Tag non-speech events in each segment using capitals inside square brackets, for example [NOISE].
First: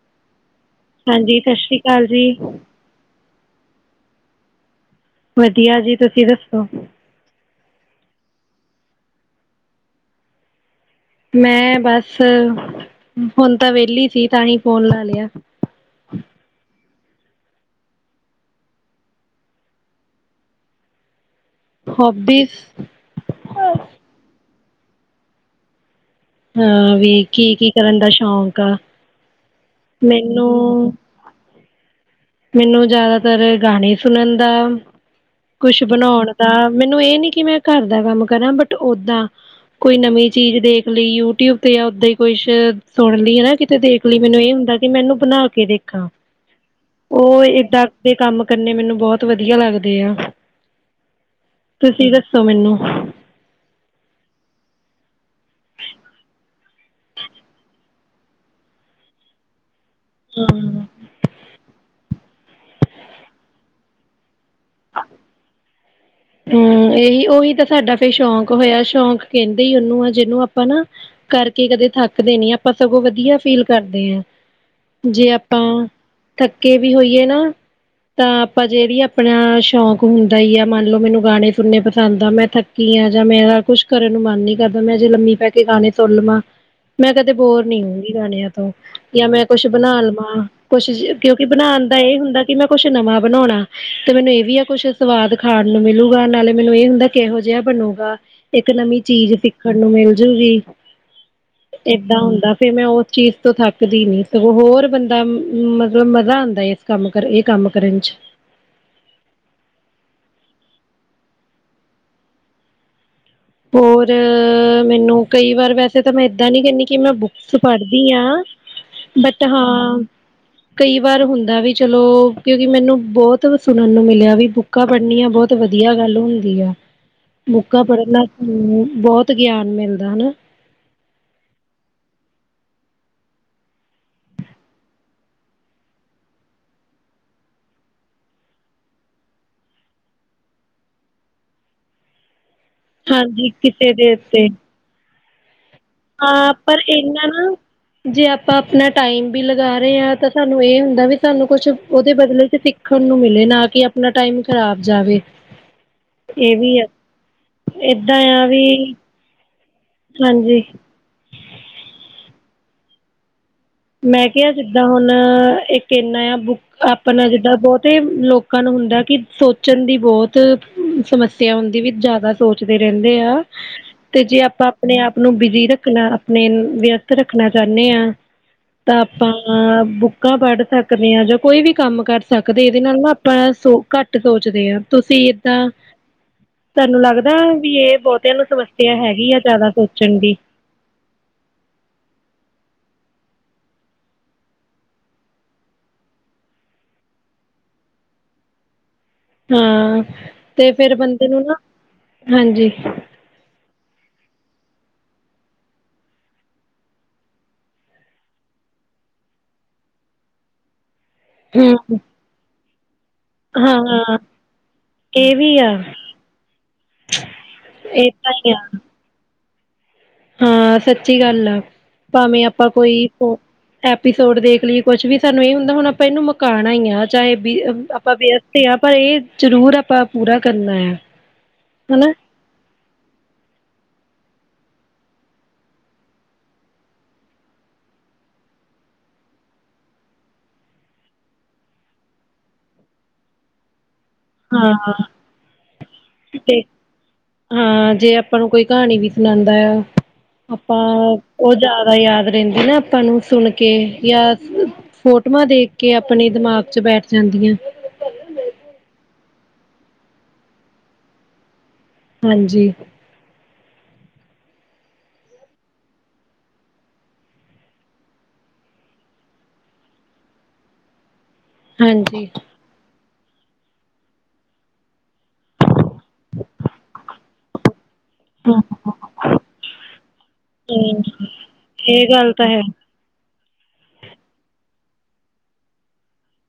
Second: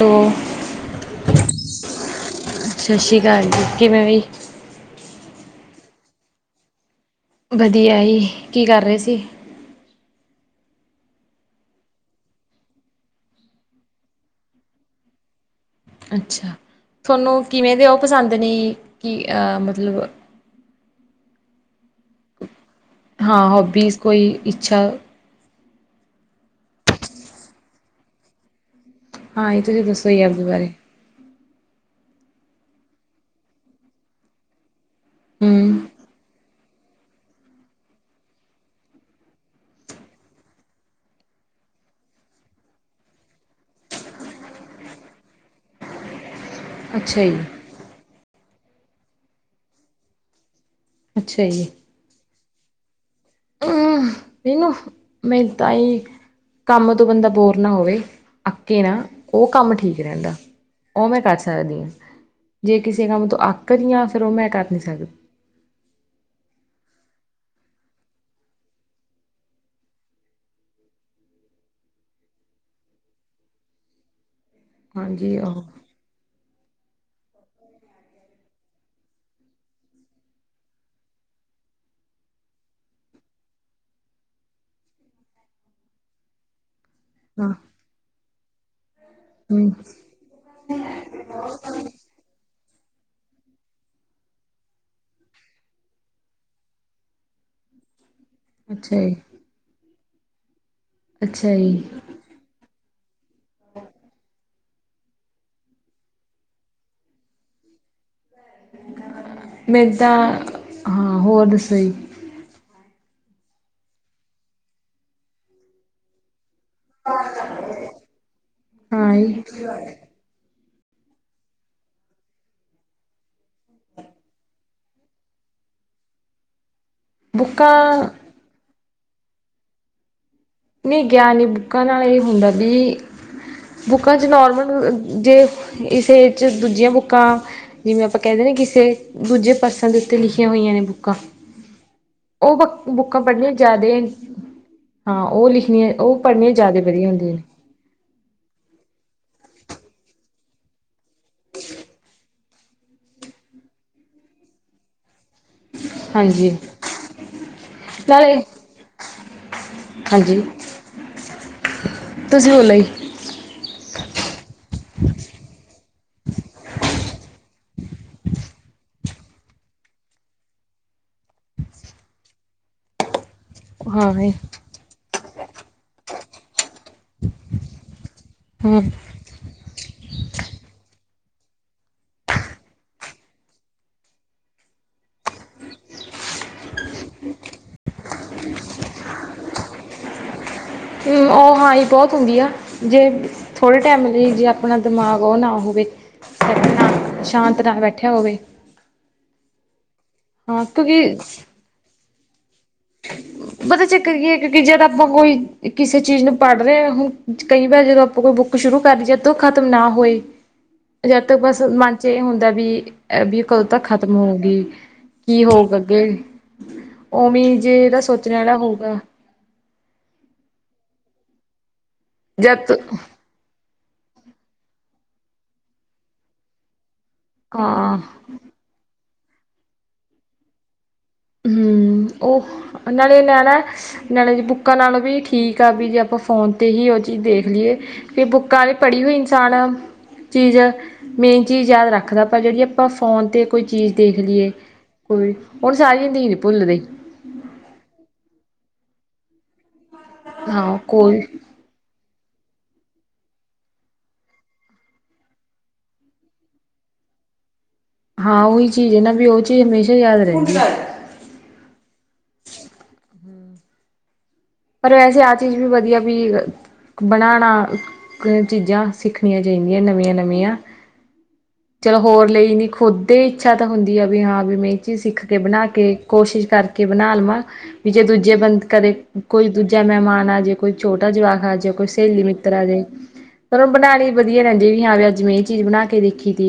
ਔ ਹਾਂਜੀ, ਸ਼ਸ਼ ਸ਼੍ਰੀ ਕਾਲ ਜੀ ਸਤਿ ਸ਼੍ਰੀ ਅਕਾਲ ਜੀ ਕਿਵੇਂ ਵੀ। ਵਧੀਆ ਜੀ, ਤੁਸੀਂ ਦੱਸੋ? ਵਧੀਆ ਸੀ, ਕੀ ਕਰ ਰਹੇ ਸੀ? ਮੈਂ ਬਸ ਹੁਣ ਤਾਂ ਵਿਹਲੀ ਸੀ, ਤਾਂਹੀ ਫੋਨ ਲਾ ਲਿਆ। ਅੱਛਾ, ਤੁਹਾਨੂੰ ਕਿਵੇਂ ਦੇ ਉਹ ਪਸੰਦ ਨੇ ਕਿ ਆ ਮਤਲਬ ਹੋਬਿਸ ਹਾਂ ਹੋਬੀਜ਼ ਕੋਈ ਇੱਛਾ ਹਾਂ ਵੀ ਕੀ-ਕੀ ਕਰਨ ਦਾ ਸ਼ੌਕ ਆ, ਹਾਂ ਇਹ ਤੁਸੀਂ ਦੱਸੋ ਜੀ ਆਪਦੇ ਬਾਰੇ ਮੈਨੂੰ ਮੈਨੂੰ ਜ਼ਿਆਦਾਤਰ ਗਾਣੇ ਸੁਣਨ ਦਾ ਕੁਛ ਹੂੰ ਬਣਾਉਣ ਦਾ, ਮੈਨੂੰ ਇਹ ਨੀ ਕਿ ਮੈਂ ਘਰ ਦਾ ਕੰਮ ਕਰਾਂ, ਬਟ ਓਦਾਂ ਕੋਈ ਨਵੀਂ ਚੀਜ਼ ਦੇਖ ਲਈ ਯੂਟਿਊਬ ਤੇ ਜਾਂ ਉਓਦਾਂ ਹੀ ਕੁਛ ਸੁਣ ਲਈ ਹਨਾ ਕਿਤੇ ਦੇਖ ਲੀ ਮੈਨੂੰ ਇਹ ਹੁੰਦਾ ਕਿ ਮੈਂ ਇਹਨੂੰ ਬਣਾ ਕੇ ਦੇਖਾਂ। ਅੱਛਾ ਜੀ ਉਹ ਏਦਾਂ ਦੇ ਕੰਮ ਕਰਨੇ ਮੈਨੂੰ ਬਹੁਤ ਵਧੀਆ ਲੱਗਦੇ ਆ। ਅੱਛਾ ਜੀ। ਤੁਸੀਂ ਦੱਸੋ ਮੈਨੂੰ? ਹਮ, ਮਨੂੰ ਮੇ ਤਾਂਈ ਕੰਮ ਤੋਂ ਬੰਦਾ ਬੋਰ ਨਾ ਹੋਵੇ, ਅੱਕੇ ਨਾ ਉਹ ਕੰਮ ਠੀਕ ਰਹਿੰਦਾ, ਹਾਂ। ਉਹ ਮੈਂ ਕਰ ਸਕਦੀ ਹਾਂ ਜੇ ਕਿਸੇ ਕੰਮ ਤੋਂ ਅੱਕ ਗਈ ਆ ਫੇਰ ਉਹ ਮੈਂ ਕਰ ਨੀ ਸਕ ਹੂੰ ਏਹੀ ਓਈ ਤਾਂ ਸਾਡਾ ਫੇਰ ਸ਼ੌਕ ਹੋਇਆ ਸ਼ੌਂਕ ਕੇਂਦੇ ਈ ਓਨੂੰ ਆ ਜਿਨੂੰ ਆਪਾਂ ਨਾ ਕਰਕੇ ਕਦੇ ਥੱਕਦੇ ਨੀ ਆਪਾਂ ਸਗੋਂ ਵਧੀਆ ਫੀਲ ਕਰਦੇ ਆਂ। ਜੇ ਹਾਂਜੀ ਉਹ ਆਪਾਂ ਥੱਕੇ ਵੀ ਹੋਈਏ ਨਾ ਤਾਂ ਆਪਾਂ ਜੇੜੀ ਆਪਣਾ ਸ਼ੌਕ ਹੁੰਦਾ ਈ ਆ ਮਨ ਚ ਮੈਨੂੰ ਗਾਨੇ ਸੁਣੇ ਪਸੰਦ ਆ ਮੈਂ ਥੱਕੀ ਆਂ ਜਾਂ ਮੇਰਾ ਕੁੱਛ ਕਰਨ ਨੂੰ ਮਨ ਨੀ ਕਰਦਾ ਮੈਂ ਜੇ ਲੰਮੀ ਪੈ ਕੇ ਗਾਨੇ ਸੁਣ ਲਵਾਂ ਮੈਂ ਕਦੇ ਹਾਂ ਬੋਰ ਨੀ ਹੋਊਗੀ ਗਾਨੇਆਂ ਤੋਂ ਜਾਂ ਮੈਂ ਕੁਛ ਹੂੰ ਬਣਾ ਲਵਾਂ ਕੁਛ ਕਿਉਂਕਿ ਬਣਾਣ ਦਾ ਏ ਹੁੰਦਾ ਕਿ ਮੈਂ ਕੁਛ ਨਵਾਂ ਬਣਉਣਾ ਤੇ ਮੈਨੂੰ ਏ ਵੀ ਆ ਕੁਛ ਸਵਾਦ ਖਾਣ ਨੂੰ ਮਿਲੂਗਾ ਨਾਲੇ ਮੈਨੂੰ ਏ ਹੁੰਦਾ ਕਿ ਕੇਹੋ ਜੇਹਾ ਬਣੂਗਾ ਇੱਕ ਅੱਛਾ ਨਵੀਂ ਜੀ, ਚੀਜ਼ ਸਿ ਸਾਨੂੰ ਮਿਲਜੂਗੀ, ਅੱਛਾ ਜੀ, ਏਦਾਂ ਹੁੰਦਾ ਫੇਰ ਮੈਂ ਓ ਚੀਜ਼ ਤੋਂ ਥੱਕਦੀ ਨੀ ਸਗੋਂ ਹੋਰ ਬੰਦਾ ਮਤਲਬ ਮਜ਼ਾ ਆਂਦਾ ਏ ਏਸ ਕੰਮ ਕਰਨ ਏ ਕੰਮ ਕਰਨ ਚ। ਮੇਦਾ ਤਾਂ ਹਾਂ ਹੋਰ ਦੱਸੋ ਇ। ਹੋਰ ਮੈਨੂੰ ਕਈ ਵਾਰ ਵੈਸੇ ਤਾਂ ਮੈਂ ਏਦਾਂ ਨੀ ਕੈਨੀ ਕਿ ਮੈਂ ਬੁੱਕਸ ਪੜ੍ਹਦੀ ਆ ਹਾਂ ਜੀ, ਬਟ ਹਾਂ ਕਈ ਵਾਰ ਹੁੰਦਾ ਵੀ ਚਲੋ ਕਿਉਂਕਿ ਮੈਨੂੰ ਬੋਹਤ ਸੁਣਨ ਨੂੰ ਮਿਲਿਆ ਵੀ ਬੁੱਕ ਕਾਂ ਪੜ੍ਹਨੀਆਂ ਬੋਤ ਵਧੀਆ ਗੱਲ ਹੁੰਦੀ ਆ। ਬੁੱਕਾਂ ਪੜ੍ਹਨ ਨਾਲ ਬੋਹਤ ਗਿਆਨ ਮਿਲਦਾ ਨਾ ਨਈ ਗਿਆਨ ਨੀ ਬੁੱਕਾਂ ਨਾਲ ਏ ਹੁੰਦਾ ਬੀ ਬੁੱਕਾਂ ਚ ਨੋਾਰਮਲ ਜੇ ਇਸ ਏਜ ਚ ਦੂਜੀਆਂ ਬੁੱਕਾ ਜਿਵੇਂ ਆਪਾਂ ਕੈਂਦੇ ਨੇ ਕਿਸੇ ਦੂਜੇ ਪਰਸਨ ਦੇ ਉੱਤੇ ਲਿਖੀਆਂ ਹੋਈਆਂ ਨੇ ਬੁੱਕਾਂ ਓ ਬ ਬੁੱਕਾਂ ਹਾਂਜੀ ਪੜ੍ਹਨੀਆਂ ਕਿਸੇ ਜਯਾਦੇ ਦੇ ਉੱਤੇ ਓ ਲਿਖਣੀ ਐ ਹਾਂ ਪਰ ਏਨਾ ਨਾ ਜੇ ਆਪਾਂ ਅਪਣਾ ਟਾਈਮ ਵੀ ਲਗਾ ਰੇ ਆਂ ਤਾਂ ਸਾਨੂੰ ਏ ਹੁੰਦਾ ਵੀ ਸਾਨੂੰ ਕੁਛ ਓਦੇ ਬਦਲੇ ਚ ਸਿ- ਖਣ ਨੂੰ ਮਿਲੇ ਨਾ ਕਿ ਅਪਣਾ ਟਾਈਮ ਖ਼ਰਾਬ ਜਾਵੇ। ਹਾਂਜੀ ਏ ਵੀ ਐ ਏਦਾਂ ਨਾਲੇ ਯਾ ਵੀ ਹਾਂਜੀ ਤੁਸੀਂ ਬੋਲੋ ਈ ਮੈਂ ਕੇਆ ਜਿੱਦਾਂ ਹੁਣ ਇੱਕ ਏਨਾ ਆ ਬੁੱਕ ਆਪਣਾ ਜਿੱਦਾਂ ਬੋਹਤੇ ਲੋਕਾਂ ਨੂੰ ਹੁੰਦਾ ਕਿ ਸੋਚਣ ਦੀ ਬੋਤ ਸਮੱਸਿਆ ਹੁੰਦੀ ਵੀ ਜਾਦਾ ਸੋਚਦੇ ਰੈੰਦੇ ਆ। ਹਾਂ ਤੇ ਜੇ ਆਪਾਂ ਆਪਣੇ ਆਪ ਨੂੰ ਬਿਜੀ ਰਖਨਾ ਅਪਣੇ ਨੂੰ ਵਿਅਸਤ ਰੱਖਣਾ ਚਾਨੇ ਆ ਹਾਂ ਤਾਂ ਆਪਾਂ ਅ ਬੁੱਕਾਂ ਪੜ੍ਹ ਸਕਦੇ ਆ ਜਾਂ ਕੋਈ ਵੀ ਕੰਮ ਕਰ ਸਕਦੇ ਏਦੇ ਨਾਲ ਨਾ ਆਪਾਂ ਸੋ ਕੱਟ ਸੋਚਦੇ ਆ ਤੁਸੀਂ ਏਦਾਂ ਤਾਨੂੰ ਲੱਗਦਾ ਵੀ ਏ ਬੋਹਤਿਆਂ ਨੂੰ ਸਮੱਸਿਆ ਹੈਗੀ ਆ ਜਾਦਾ ਸੋਚਣ ਦੀ ਹੂੰ ਓ ਹਾਂ ਈ ਬੋਤ ਹੁੰਦੀ ਆ ਜੇ ਥੋੜ੍ਹੇ ਟੈਮ ਲਈ ਜੇ ਅਪਣਾ ਦਿਮਾਗ ਓ ਨਾ ਹੋਵੇ ਅਪਣਾ ਸ਼ਾਂਤ ਨਾ ਬੈਠਿਆ ਹੋਵੇ। ਹਾਂ ਹਾਂ ਤੇ ਫਿਰ ਕਿਉਂਕਿ ਬੰਦੇ ਨੂੰ ਨਾ ਹਾਂਜੀ ਪਤਾ ਚੱਕਰ ਕੀ ਏ ਕਿਉਂਕਿ ਜਦ ਆਪਾਂ ਕੋਈ ਕਿਸੇ ਚੀਜ਼ ਨੂੰ ਪੜ੍ਹ ਰਹੇ ਆ ਓ ਕਈ ਵਾਰ ਜਦੋਂ ਆਪਾਂ ਕੋਈ ਬੁੱਕ ਸ਼ੁਰੂ ਕਰ ਜੇ ਤੇ ਓ ਖ਼ਤਮ ਨਾ ਹੋਏ [INAUDIBLE] ਜਦ ਤੱਕ ਬਸ ਮਨ ਹਮ ਚ ਏ ਹੁੰਦਾ ਬੀ ਐ ਬੀ ਕਦੋਂ ਤੱਕ ਹਾਂ ਖਤਮ ਹੋਊਗੀ। ਇਹ ਕੀ ਵੀ ਆ ਹੋਉਗਾ ਅੱਗੇ ਓਵੇ ਈ ਜੇ ਏਦਾ ਸੋਚ ਏਦਾਂ ਲਯਾ ਹੀ ਨਾ ਆ ਹੋਊਗਾ ਹਾਂ ਸੱਚੀ ਗੱਲ ਆ ਭਾਵੇਂ ਆਪਾਂ ਜਦ ਕੋਈ ਓ ਐਪੀਸੋਡ ਦੇਖ ਲਈ ਏ, ਕੁੱਛ ਵੀ ਸਾਨੂੰ ਏਹ ਹੁੰਦਾ ਹੁਣ ਆਪਾਂ ਏਹਨੂੰ ਮਕਾਣਾ ਈ ਆ, ਚਾਹੇ ਬੀ ਅ ਹਾਂ ਆਪਾਂ ਬੀ ਤੇ ਆਪਾਂ ਏਹ ਜ਼ਰੂਰ ਆਪਾਂ ਪੂਰਾ ਕਰਨਾ ਆ। ਹਮ ਹਨਾ ਉਹ ਨਾਲੇ ਨਆਣਾ ਏ ਨਾਲੇ ਜੀ ਬੁੱਕਾਂ ਨਾਲੋਂ ਵੀ ਠੀਕ ਆ ਬੀ ਜੇ ਅਪਾਂ ਫ਼ੋਨ ਤੇ ਹੀ ਉਹ ਚੀਜ਼ ਦੇਖ ਲੀਏ। ਫਿਰ ਬੁੱਕਾਂ ਦੀ ਪੜ੍ਹੀ ਹੋਈ ਇਨਸਾਨ ਚੀਜ਼ ਮੇਨ ਚੀਜ਼ ਯਾਦ ਰੱਖਦਾ ਪਰ ਜੇਹੜੀ ਆਪਾਂ ਫੋਨ ਤੇ ਕੋਈ ਚੀਜ਼ ਦੇਖ ਲਈਏ ਹਾਂ ਕੋਈ, ਹੁਣ ਸਾਰੀਆਂ ਰੀਲ ਤੇ ਭੁੱਲ ਰਈ। ਹਾਂ ਜੇ ਆਪਾਂ ਨੂੰ ਕੋਈ ਕਹਾਣੀ ਵੀ ਸੁਣਾਂਦਾ ਆਯਾ ਹਾਂ ਆਪਾਂ ਕੋਈ ਉਹ ਜਾਏਦਾ ਯਾਦ ਰੇਹੰਦੀ ਨਾ ਅਪਾਂ ਨੂੰ ਸੁਣ ਕੇ ਯਾਂ ਫੋਟੋਵਾਂ ਦੇਖ ਕੇ ਅਪਣੇ ਦਿਮਾਗ ਚ ਬੈਠ ਜਾਂਦੀਆਂ। ਹਾਂ ਓਹੀ ਚੀਜ਼ ਏ ਨਾ ਵੀ ਉਹ ਚੀਜ਼ ਹਮੇਸ਼ਾ ਯਾਦ ਰੇਹੰਦੀ ਏ। ਹਾਂਜੀ। ਪਰ ਵੈਸੇ ਆਹ ਚੀਜ਼ ਵੀ ਵਧੀਆ ਵੀ ਬਨਾਣਾ ਚੀਜ਼ਾਂ ਸਿੱਖਣੀਆਂ ਚਾਹੀਦੀਆਂ ਨਵੀਆਂ-ਨਵੀਆਂ ਚਲੋ ਹੋਰ ਹਾਂਜੀ ਲਈ ਨੀ ਖੁਦ ਤੇ ਇੱਛਾ ਤਾਂ ਹੁੰਦੀ ਆ ਵੀ ਹਾਂ ਵੀ ਮੈਂ ਏਹ ਚੀਜ਼ ਸਿੱਖ ਕੇ ਬਣਾ ਕੇ ਕੋਸ਼ਿਸ਼ ਕਰਕੇ ਬਣਾ ਲਵਾਂ। ਵੀ ਜੇ ਦੂਜੇ ਬੰਦ ਕਰੇ ਕੋਈ ਦੂਜਾ ਮੇਹਮਾਨ ਆ ਜੇ, ਕੋਈ ਛੋਟਾ ਜਵਾਕ ਆ ਜੇ, ਕੋਈ ਇਹ ਸੇਲੀ ਗੱਲ ਤਾਂ ਮਿੱਤਰ ਹੈ ਆ ਜੇ। ਪਰ ਉਹ ਬਣਾਨੀ ਵਧੀਆ ਰੇਹੰਦੀ ਵੀ ਹਾਂ ਵੀ ਅੱਜ ਮੈਂ ਏਹ ਚੀਜ਼ ਬਣਾ ਕੇ ਦੇਖੀ ਤੀ।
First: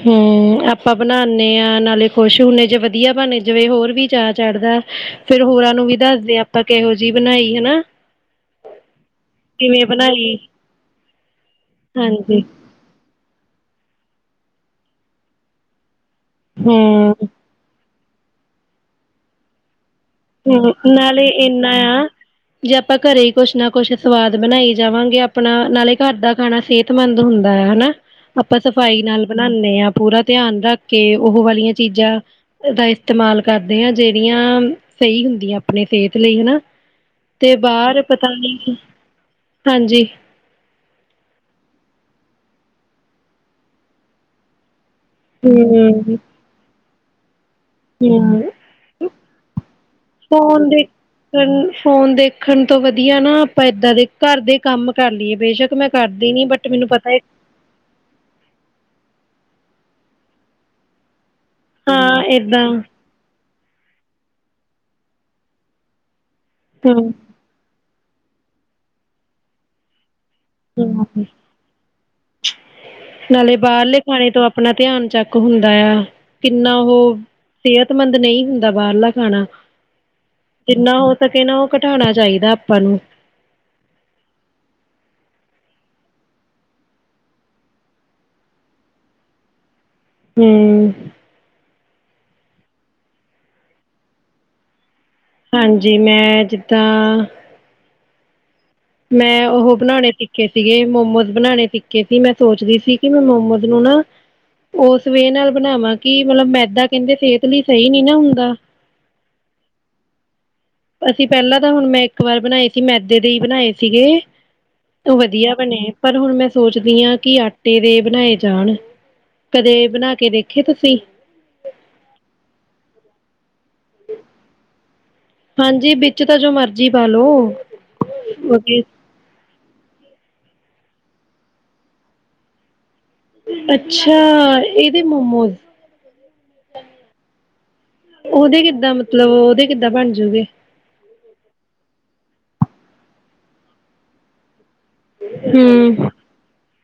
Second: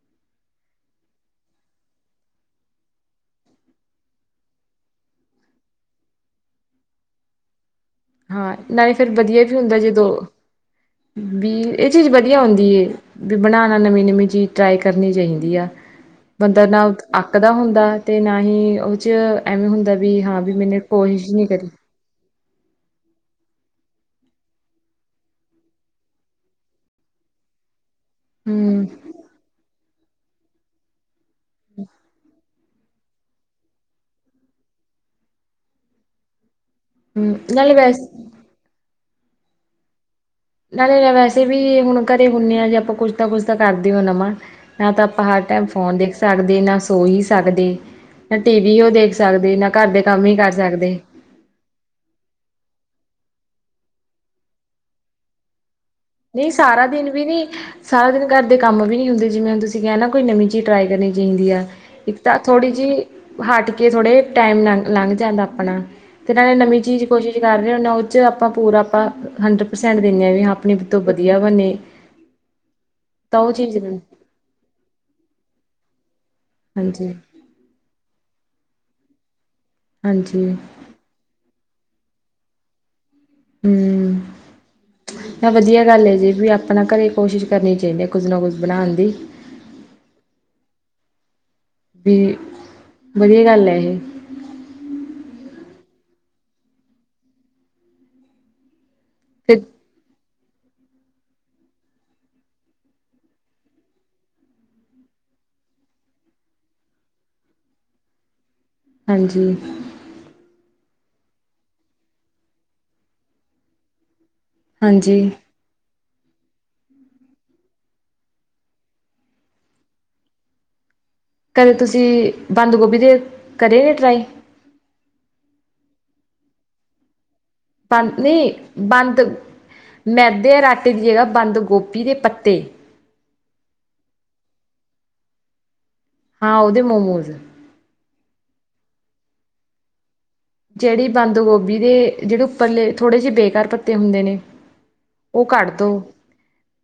ਹਮ ਆਪਾਂ ਬਣਾਨੇ ਆਂ, ਨਾਲੇ ਖੁਸ਼ ਹੁੰਨੇ ਜੇ ਵਧੀਆ ਬਣੇ ਜਿਵੇਂ ਹੋਰ ਵੀ ਚਾਅ ਚੜ੍ਹਦਾ। ਫਿਰ ਹੋਰਾਂ ਨੂੰ ਵੀ ਦੱਸਦੇ ਆਪਾਂ ਕੇਹੋ ਜਿਹੀ ਬਣਾਈ ਹਨਾ? ਹਾਂ ਨਾਲੇ ਫਿਰ ਵਧੀਆ ਵੀ ਹੁੰਦਾ ਕਿਵੇਂ ਜਿਦੋਂ ਬਣਾਈ ਬੀ ਏਹ ਚੀਜ਼ ਵਧੀਆ ਹਾਂਜੀ ਹੁੰਦੀ ਏ। ਬੀ ਬਣਾਨਾ ਨਵੀਂ-ਨਵੀਂ ਚੀਜ਼ ਟਰਾਏ ਕਰਨੀ ਚਾਈਦੀ ਆ। ਬੰਦਾ ਨਾਓਥ ਹੂੰ ਆਕ ਦਾ ਹੁੰਦਾ ਏ, ਤੇ ਨਾ ਹੀ ਉਹ ਚ ਐਵੇਂ ਹੁੰਦਾ ਵੀ ਹਾਂ ਵੀ ਹਮ ਮੈਨੇ ਨਾਲੇ ਕੋਸ਼ਿਸ਼ ਨਹੀਂ ਕਰੀ ਏਨਾ ਆ ਜੇ ਆਪਾਂ ਕਰੇ ਈ ਕੁਛ ਨਾ ਕੁਛ ਸਵਾਦ ਬਣਾਈ ਜਾਵਾਂਗੇ ਅਪਣਾ ਨਾਲੇ ਕਾਰ ਦਾ ਖਾਣਾ ਸੇ ਤਮੰਦ ਹੁੰਦਾ ਹੈ ਹਨਾ? ਆਪਾਂ ਹੂੰ ਸਫ਼ਾਈ ਨਾਲ ਬਣਾਨੇ ਆਂ, ਪੂਰਾ ਤੇਆਨ ਰਾਖ ਕੇ ਉਹ ਵਾਲੀਆਂ ਚੀਜ਼ਾਂ ਦਾ ਇਸਤੇਮਾਲ ਕਰਦੇ ਆਂ ਜੇਹੜੀਆਂ ਸਈ ਹੁੰਦੀਆਂ ਅਪਣੇ ਫੇਥ ਲਈ ਹਨਾ? ਹੂੰ ਤੇ ਨਾਲੇ ਬਾਹਰ ਵੈਸੇ ਪਤਾ ਨਹੀਂ, ਹਾਂਜੀ। ਨਾਲੇ ਏਹ ਵੈਸੇ ਵੀ ਹੁਣ ਕਰੇ ਹੁੰਣੇ ਆਂ ਜੇ ਆਪਾਂ ਕੁਛ ਨਾ ਕੁਛ ਤਾਂ ਕਰਦੇ ਹੋ ਨਵਾਂ, ਨਾ ਤਾਂ ਹਾਰ ਟੈਮ ਫ਼ੋਨ ਦੇਖ ਹੂੰ, ਸਕਦੇ ਨਾ ਸੋ ਈ ਸਕਦੇ। ਨਾ ਹੂੰ ਟੀ ਵੀ ਉਹ ਦੇਖ ਸਕਦੇ, ਨਾ ਕਾਰ ਦੇ ਕੰਮ ਹੀ ਕਰ ਫੋਨ ਦੇ ਸਕਦੇ। [UNINTELLIGIBLE] ਫੋਨ ਦੇਖਣ ਤੋਂ ਵਧੀਆ ਨਾ ਆਪਾਂ ਏਦਾਂ ਦੇ ਕਾਰ ਦੇ ਕੰਮ ਕਰ ਲਈਏ ਬੇਸ਼ੱਕ ਮੈਂ ਕਰਦੀ ਨੀ, ਨਹੀਂ ਬਟ ਸਾਰਾ ਮੈਨੂੰ ਦਿਨ ਪਤਾ ਏ ਵੀ ਨੀ ਸਾਰਾ ਦਿਨ ਕਾਰ ਦੇ ਕੰਮ ਵੀ ਨਹੀਂ ਹੁੰਦੇ, ਜਿਵੇਂ ਹੁਣ ਤੁਸੀਂ ਕੇਹਾ ਨਾ ਕੋਈ ਨਵੀਂ ਚੀਜ਼ ਟਰਾਈ ਕਰਨੀ ਚਾਹੀਦੀ ਆ। ਇੱਕ ਹਾਂ ਤਾਂ ਏਦਾਂ ਥੋੜ੍ਹੀ ਜਿਹ ਹਾਟ ਕੇ ਥੋੜੇ ਟਾਈਮ ਲੰ ਲੰਘ ਜਾਂਦਾ ਅਪਣਾ। ਤੇ ਨਾਲੇ ਨਵੀਂ ਚੀਜ਼ ਹੂੰ, ਕੋਸ਼ਿਸ਼ ਕਰ ਰਏ ਹੁਣੇ ਆ, ਉਹ ਚ ਆਪਾਂ ਪੂਰਾ ਆਪਾਂ ਹੰਡਰਡ ਪਰਸੈਂਟ ਦਿੰਨੇ ਆਂ ਵੀ ਹਾ ਹਮ ਤਾਂ ਉਹ ਨਾਲੇ ਚੀਜ਼ ਬਾਹਰਲੇ ਖਾਣੇ ਤੋਂ ਅਪਣਾ ਤਿਆਨ ਚੈਕ ਹੁੰਦਾ ਆ, ਕਿੰਨਾ ਹਾਂਜੀ ਉਹ ਸੇਹਤਮੰਦ ਨਈ ਹੁੰਦਾ ਬਾਹਰਲਾ ਖਾਣਾ। ਹਾਂਜੀ। ਜਿੰਨਾ ਹੋ ਸਕੇ ਨਾ ਉਹ ਕਟਾਣਾ ਚਾਈਦਾ ਆਪਾਂ ਨੂੰ। ਹਮ। ਨਾ ਵਧੀਆ ਗੱਲ ਆ ਜੀ ਵੀ ਆਪਣਾ ਘਰੇ ਕੋਸ਼ਿਸ਼ ਕਰਨੀ ਚਾਈਦੀ ਕੁੱਝ ਨਾ ਕੁਝ ਬਣਾਉਣ ਦੀ। ਹੂੰ। ਵੀ ਵਧੀਆ ਗੱਲ ਆ ਇਹੇ। ਹਾਂਜੀ, ਮੈਂ ਜਿੱਦਾਂ। ਮੈਂ ਫਿਰ ਓਹੋ ਬਣਾਣੇ ਸੀ। ਸਿੱਖੇ ਸੀਗੇ ਮੋਮੋਜ਼ ਬਣਾਣੇ ਸਿੱਖੇ ਸੀ ਮੈਂ ਸੋਚ ਰਹੀ ਸੀ ਕਿ ਮੈਂ ਮੋਮੋਜ਼ ਨੂੰ ਨਾ ਉਸ ਵੇਹ ਨਾਲ ਬਣਾਵਾਂ ਕਿ ਮਤਲਬ ਮੈਦਾ ਕਹਿੰਦੇ ਸਿਹਤ ਲਈ ਸਹੀ ਨੀ ਹੁੰਦਾ ਹਾਂਜੀ! ਅਸੀਂ ਪਹਿਲਾਂ ਤਾਂ ਹੁਣ ਮੈਂ ਇੱਕ ਵਾਰ ਬਣਾਏ ਸੀ ਮੈਦੇ ਦੇ ਹੀ ਬਣਾਏ ਸੀਗੇ ਓ ਹਾਂਜੀ। ਵਧੀਆ ਬਣੇ ਪਰ ਹੁਣ ਮੈਂ ਸੋਚਦੀ ਆ ਕਿ ਆਟੇ ਦੇ ਬਣਾਏ ਜਾਣ ਕਦੇ ਬਣਾ ਕੇ ਦੇਖੇ ਤੁਸੀਂ? ਕਦੇ ਤੁਸੀਂ ਬੰਦ ਗੋਭੀ ਦੇ ਕਰੇ ਨੇ ਟਰਾਈ ਹਾਂਜੀ, ਵਿੱਚ ਤਾਂ ਜੋ ਮਰਜੀ ਪਾਲੋ ਪਤ ਨਈ ਬੰਦ ਮੈਦੇ ਔਰ ਆਟੇ ਦੀ ਜਗ੍ਹਾ ਬੰਦ ਗੋਭੀ ਦੇ ਪੱਤੇ। ਅੱਛਾ! ਏਦੇ ਮੋਮੋਜ਼। ਹਾਂ ਉਦੇ ਮੋਮੋਜ਼। ਉਦੇ ਕਿੱਦਾਂ ਮਤਲਬ ਉਦੇ ਕਿੱਦਾਂ ਬਨਜੂਗੇ। ਜਿਹੜੀ ਬੰਦ ਗੋਭੀ ਦੇ ਜਿਹੜੇ ਉੱਪਰਲੇ ਥੋੜੇ ਜਿਹੇ ਬੇਕਾਰ ਪੱਤੇ ਹੁੰਦੇ ਨੇ। ਓ ਕੱਢ ਦੋ ਹਮ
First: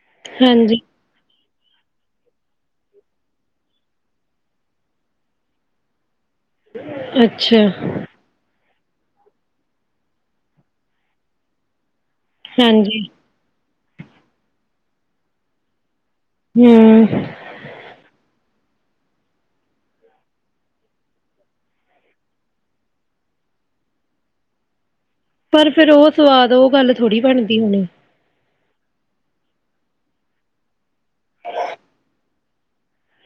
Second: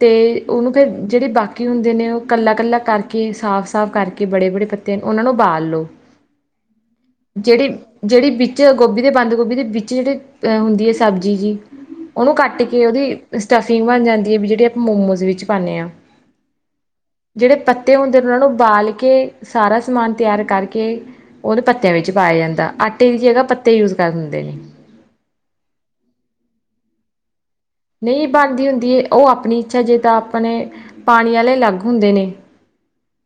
ਤੇ ਉਨੂੰ ਹਾਂਜੀ ਫੇਰ ਜੇੜੇ ਬਾਕੀ। ਹੁੰਦੇ ਨੇ ਓ ਕੱਲਾ-ਕੱਲਾ ਕਰਕੇ ਸਾਫ਼-ਸਾਫ਼ ਕਰਕੇ ਬੜੇ-ਬੜੇ ਪੱਤੇ ਉਨਾਂ ਨੂੰ ਬਾਲ ਲੋ। ਜੇੜੀ ਅੱਛਾ ਜੇੜੀ। ਵਿੱਚ ਗੋਭੀ ਦੇ ਬੰਦ ਗੋਭੀ ਦੇ ਵਿੱਚ ਜੇਹੜੀ ਅਹ ਹੁੰਦੀ ਆ ਸਬਜ਼ੀ ਜੀ ਉਨੂੰ ਕੱਟ ਕੇ ਹਾਂਜੀ ਉਦੀ। ਸਟਫਿੰਗ ਬਣ ਜਾਂਦੀ ਆ ਵੀ ਜਿਹੜੀ ਆਪਾਂ ਮੋਮੋਜ਼ ਵਿੱਚ ਪਾਂਨੇ ਆ। ਹੂੰ। ਜਿਹੜੇ ਪੱਤੇ ਹੁੰਦੇ ਨੇ ਉਨਾਂ ਨੂੰ ਬਾਲ ਕੇ ਸਾਰਾ ਸਮਾਨ ਤਿਆਰ ਕਰਕੇ ਉਦੇ ਪੱਤਿਆਂ ਵਿੱਚ ਪਾਇਆ ਜਾਂਦਾ ਆਟੇ ਦੀ ਜਗ੍ਹਾ ਪੱਤੇ ਯੂਜ ਕਰ ਦਿੰਦੇ ਨੇ। ਪਰ ਫੇਰ ਓ ਸਵਾਦ ਓ ਗੱਲ ਥੋੜ੍ਹੀ ਬਣਦੀ ਹੋਣੀ। ਨਈ ਜੀ ਬਣਦੀ ਹੁੰਦੀ ਆ ਜੀ ਓ ਆਪਣੀ ਇੱਛਾ ਜਿੱਦਾਂ ਆਪਣੇ। ਪਾਨੀ ਵਾਲੇ ਅਲੱਗ ਹੁੰਦੇ ਨੇ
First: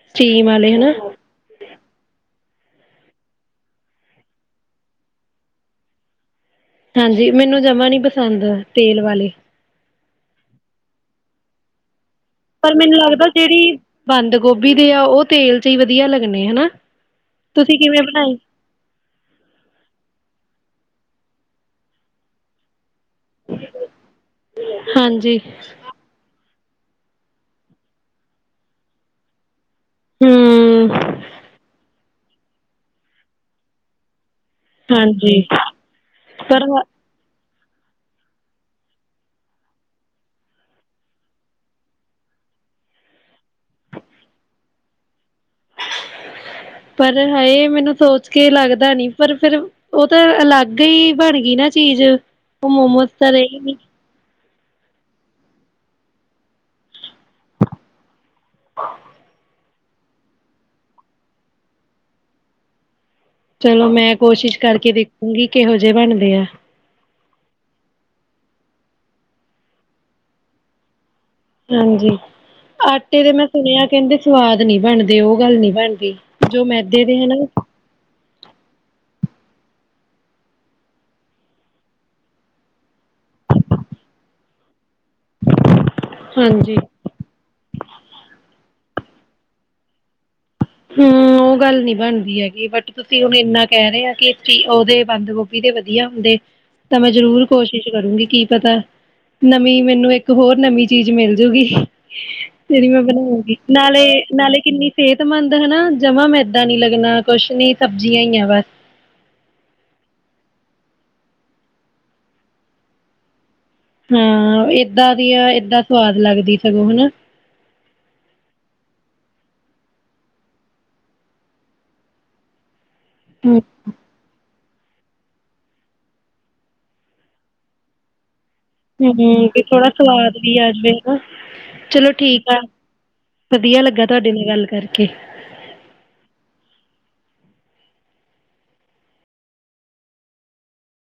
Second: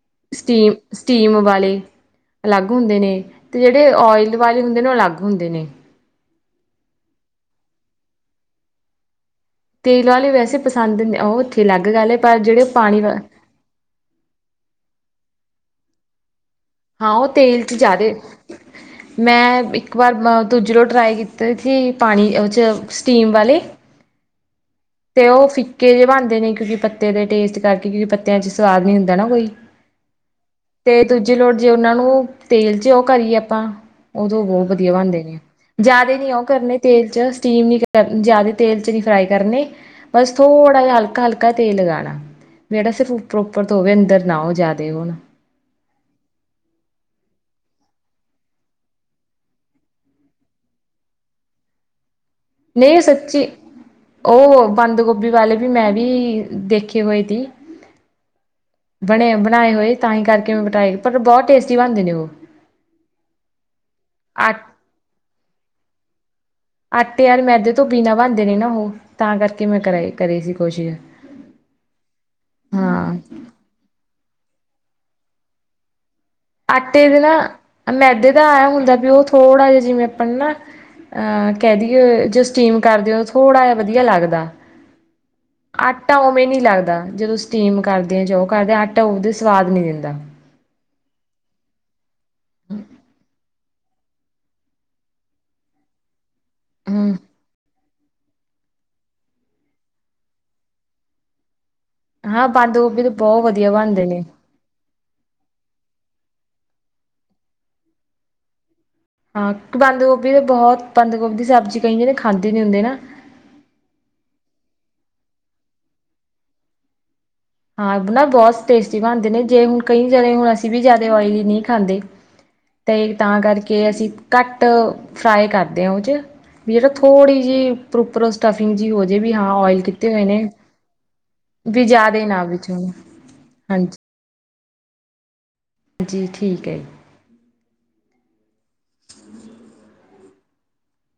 ਸਟੀਮ ਵਾਲੇ ਹਨਾ ਸਟੀਮ-ਸਟੀਮ ਵਾਲੇ। ਅਲੱਗ ਹੁੰਦੇ ਨੇ, ਤੇ ਜਿਹੜੇ ਓਇਲ ਵਾਲੇ ਹੁੰਦੇ ਨੇ ਓ ਅਲੱਗ ਹੁੰਦੇ ਨੇ। ਹਾਂਜੀ ਮੈਨੂੰ ਜਮਾ ਨੀ ਪਸੰਦ ਤੇਲ ਵਾਲੇ। ਤੇਲ ਵਾਲੇ ਵੈਸੇ ਪਸੰਦ ਨੇ ਓ ਓਥੇ ਅਲੱਗ ਗੱਲ ਆ ਪਰ ਮੈਨੂੰ ਲੱਗਦਾ ਜਿਹੜੀ ਬੰਦ ਗੋਭੀ ਦੇ ਆ ਓ ਤੇਲ 'ਚ ਹੀ ਵਧੀਆ ਲੱਗਣੇ ਹਨਾ ਹਾਂ, ਓ ਤੇਲ 'ਚ ਤੁਸੀਂ ਕਿਵੇਂ ਜ਼ਿਆਦੇ। ਬਣਾਈ ਮੈਂ ਇੱਕ ਵਾਰ ਦੂਜੇ ਲੋਟ ਟਰਾਈ ਕੀਤੇ ਸੀ ਪਾਣੀ 'ਚ ਸਟੀਮ ਵਾਲੇ ਤੇ ਹਾਂਜੀ ਓ ਫਿੱਕੇ ਜਿਹੇ ਬਣਦੇ ਨੇ ਕਿਉਂਕਿ ਪੱਤੇ ਦੇ ਟੇਸਟ ਕਰਕੇ ਕਿਉਂਕਿ ਪੱਤਿਆਂ 'ਚ ਸਵਾਦ ਨੀ ਹੁੰਦਾ ਨਾ ਕੋਈ ਹੂੰ ਤੇ ਦੂਜੀ ਲੋੜ ਜੇ ਉਨਾ ਨੂੰ ਤੇਲ 'ਚ ਓ ਕਰੀਏ ਆਪਾਂ ਉਦੋਂ ਬਹੁਤ ਵਧੀਆ ਬਣਦੇ ਨੇ ਹਾਂਜੀ ਜਿਆਦੇ ਨੀ ਓ ਪਰ ਕਰਨੇ ਤੇਲ 'ਚ ਸਟੀਮ ਨੀ ਜਿਆਦੇ ਤੇਲ 'ਚ ਨੀ ਫਰਾਈ ਕਰਨੇ ਬਸ ਥੋੜ੍ਹਾ ਜਿਹਾ ਹਲਕਾ-ਹਲਕਾ ਤੇਲ ਲਗਾਣਾ ਜੇਹੜਾ ਸਿਰਫ ਉਪਰ-ਉਪਰ ਤੋਂ ਹੋਵੇ ਅੰਦਰ ਨਾ ਓ ਜ਼ਿਆਦਾ ਹੋਨ ਪਰ ਹਾਏ ਮੈਨੂੰ ਸੋਚ ਕੇ ਲੱਗਦਾ ਨੀ ਪਰ ਫਿਰ ਓ ਤਾਂ ਅਲੱਗ ਹੀ ਬਣ ਗਈ ਨਾ ਚੀਜ਼ ਉਹ ਨਈ ਓ ਮੋਮੋਸ ਤਾਂ ਸੱਚੀ ਰਹੇ ਨੀ ਓ ਬੰਦ ਗੋਭੀ ਵਾਲੇ ਵੀ ਮੈਂ ਵੀ ਦੇਖੇ ਹੋਏ ਤੀ। ਬਣੇ ਬਣਾਏ ਹੋਏ ਤਾਂ ਹੀ ਕਰਕੇ ਮ ਬਿਟਏ ਪਰ ਬਹੁਤ ਟੇਸਟੀ ਬਣਦੇ ਨੇ ਉਹ ਚਲੋ ਮੈਂ ਆ ਕੋਸ਼ਿਸ਼ ਕਰਕੇ ਦੇਖੂਗੀ ਕਿਹੋ ਜਿਹੇ ਬਣਦੇ ਆ ਆਟੇ ਯਾਰ ਮੈਦੇ ਤੋਂ ਬੀਨਾ ਬਣਦੇ ਨੇ ਨਾ ਉਹ ਤਾਂ ਕਰਕੇ ਮੈਂ ਕਰ ਕਰੀ ਸੀ ਕੋਸ਼ਿਸ਼ ਹਾਂਜੀ ਹਾਂ। ਆਟੇ ਦੇ ਮੈਂ ਸੁਣਿਆ ਕਹਿੰਦੇ ਸਵਾਦ ਨੀ ਬਣਦੇ ਉਹ ਗੱਲ ਨੀ ਬਣਦੀ ਜੋ ਮੈਦੇ ਆਟੇ ਦੇ ਨਾ ਹਨਾ ਮੈਦੇ ਦਾ ਆਇਆ ਹੁੰਦਾ ਵੀ ਉਹ ਥੋੜ੍ਹਾ ਜਿਹਾ ਜਿਵੇਂ ਆਪਾਂ ਨਾ ਅਹ ਕਹਿ ਦਈਏ ਜੇ ਸਟੀਮ ਕਰਦੇ ਹੋ ਥੋੜ੍ਹਾ ਜਿਹਾ ਵਧੀਆ ਲੱਗਦਾ ਆਟਾ ਉਵੇਂ ਨਹੀਂ ਹਾਂਜੀ ਲੱਗਦਾ ਜਦੋਂ ਸਟੀਮ ਕਰਦੇ ਜਾਓ ਕਰਦੇ ਆਟਾ ਉਹਦੇ ਸਵਾਦ ਨੀ ਦਿੰਦਾ ਹਮ ਉਹ ਗੱਲ ਨੀ ਬਣਦੀ ਹੈਗੀ ਬਟ ਤੁਸੀਂ ਹੁਣ ਇੰਨਾ ਕਹਿ ਰਹੇ ਆ ਕਿ ਚੀ ਉਹਦੇ ਬੰਦ ਗੋਭੀ ਦੇ ਵਧੀਆ ਹੁੰਦੇ ਤਾਂ ਮੈਂ ਹੂੰ ਜ਼ਰੂਰ ਕੋਸ਼ਿਸ਼ ਕਰੂੰਗੀ ਕੀ ਪਤਾ ਨਵੀਂ ਮੈਨੂੰ ਇੱਕ ਹੋਰ ਨਵੀਂ ਚੀਜ਼ ਮਿਲਜੂਗੀ ਹਾਂ ਬੰਦ ਜਿਹੜੀ ਮੈ ਗੋਭੀ ਤਾਂ ਬਹੁਤ ਬਿਨਾਇਉਗੀ ਵਧੀਆ ਨਾਲੇ ਬਣਦੇ ਨੇ। ਨਾਲੇ ਕਿੰਨੀ ਸੰਬੰਦ ਹਨਾ ਜਮਾ ਮੈਦਾ ਨੀ ਲੱਗਣਾ ਕੁਛ ਨੀ ਸਬਜ਼ੀਆਂ ਹੀਈ ਆ ਬਸ ਹਾਂ ਬੰਦ ਗੋਭੀ ਤਾਂ ਬਹੁਤ ਬੰਦ ਗੋਭੀ ਦੀ ਸਬਜ਼ੀ ਕਈਆਂਦੇ ਖਾਂਦੇ ਨੀ ਹੁੰਦੇ ਨਾ ਹਾਂ ਏਦਾਂ ਦੀ ਆ ਏਦਾਂ ਸਵਾਦ ਲੱਗਦੀ ਸਗੋਂ ਹਨਾ ਹਾਂ ਨਾ ਬਹੁਤ ਟੇਸਟੀ ਬਣਦੇ ਨੇ ਜੇ ਹੁਣ ਕਈ ਜਣੇ ਹੁਣ ਅਸੀਂ ਵੀ ਜ਼ਿਆਦਾ ਆਇਲੀ ਨਹੀਂ ਖਾਂਦੇ ਹ ਅਤੇ ਤਾਂ ਕਰਕੇ ਅਸੀਂ ਘੱਟ ਫਰਾਈ ਕਰਦੇ ਹਾਂ ਉਹ 'ਚ ਵੀ ਜਿਹੜਾ ਥੋੜ੍ਹੀ ਜਿਹੀ ਉਪਰੋ ਉੱਪਰ ਉਸ ਸਟਫਿੰਗ ਜ ਹਮ ਤੇ ਥੋੜਾ ਸਵਾਦ ਵੀ ਆ ਜਾਵੇ ਹਨਾ ਵੀ ਚਲੋ ਜ਼ਿਆਦਾ ਨਾ ਠੀਕ ਵਿੱਚ ਹੋਣ ਵਧੀਆ ਹਾਂਜੀ ਲੱਗਾ ਤੁਹਾਡੇ ਨਾਲ ਗੱਲ ਕਰਕੇ ਹਾਂਜੀ ਠੀਕ ਹੈ ਜੀ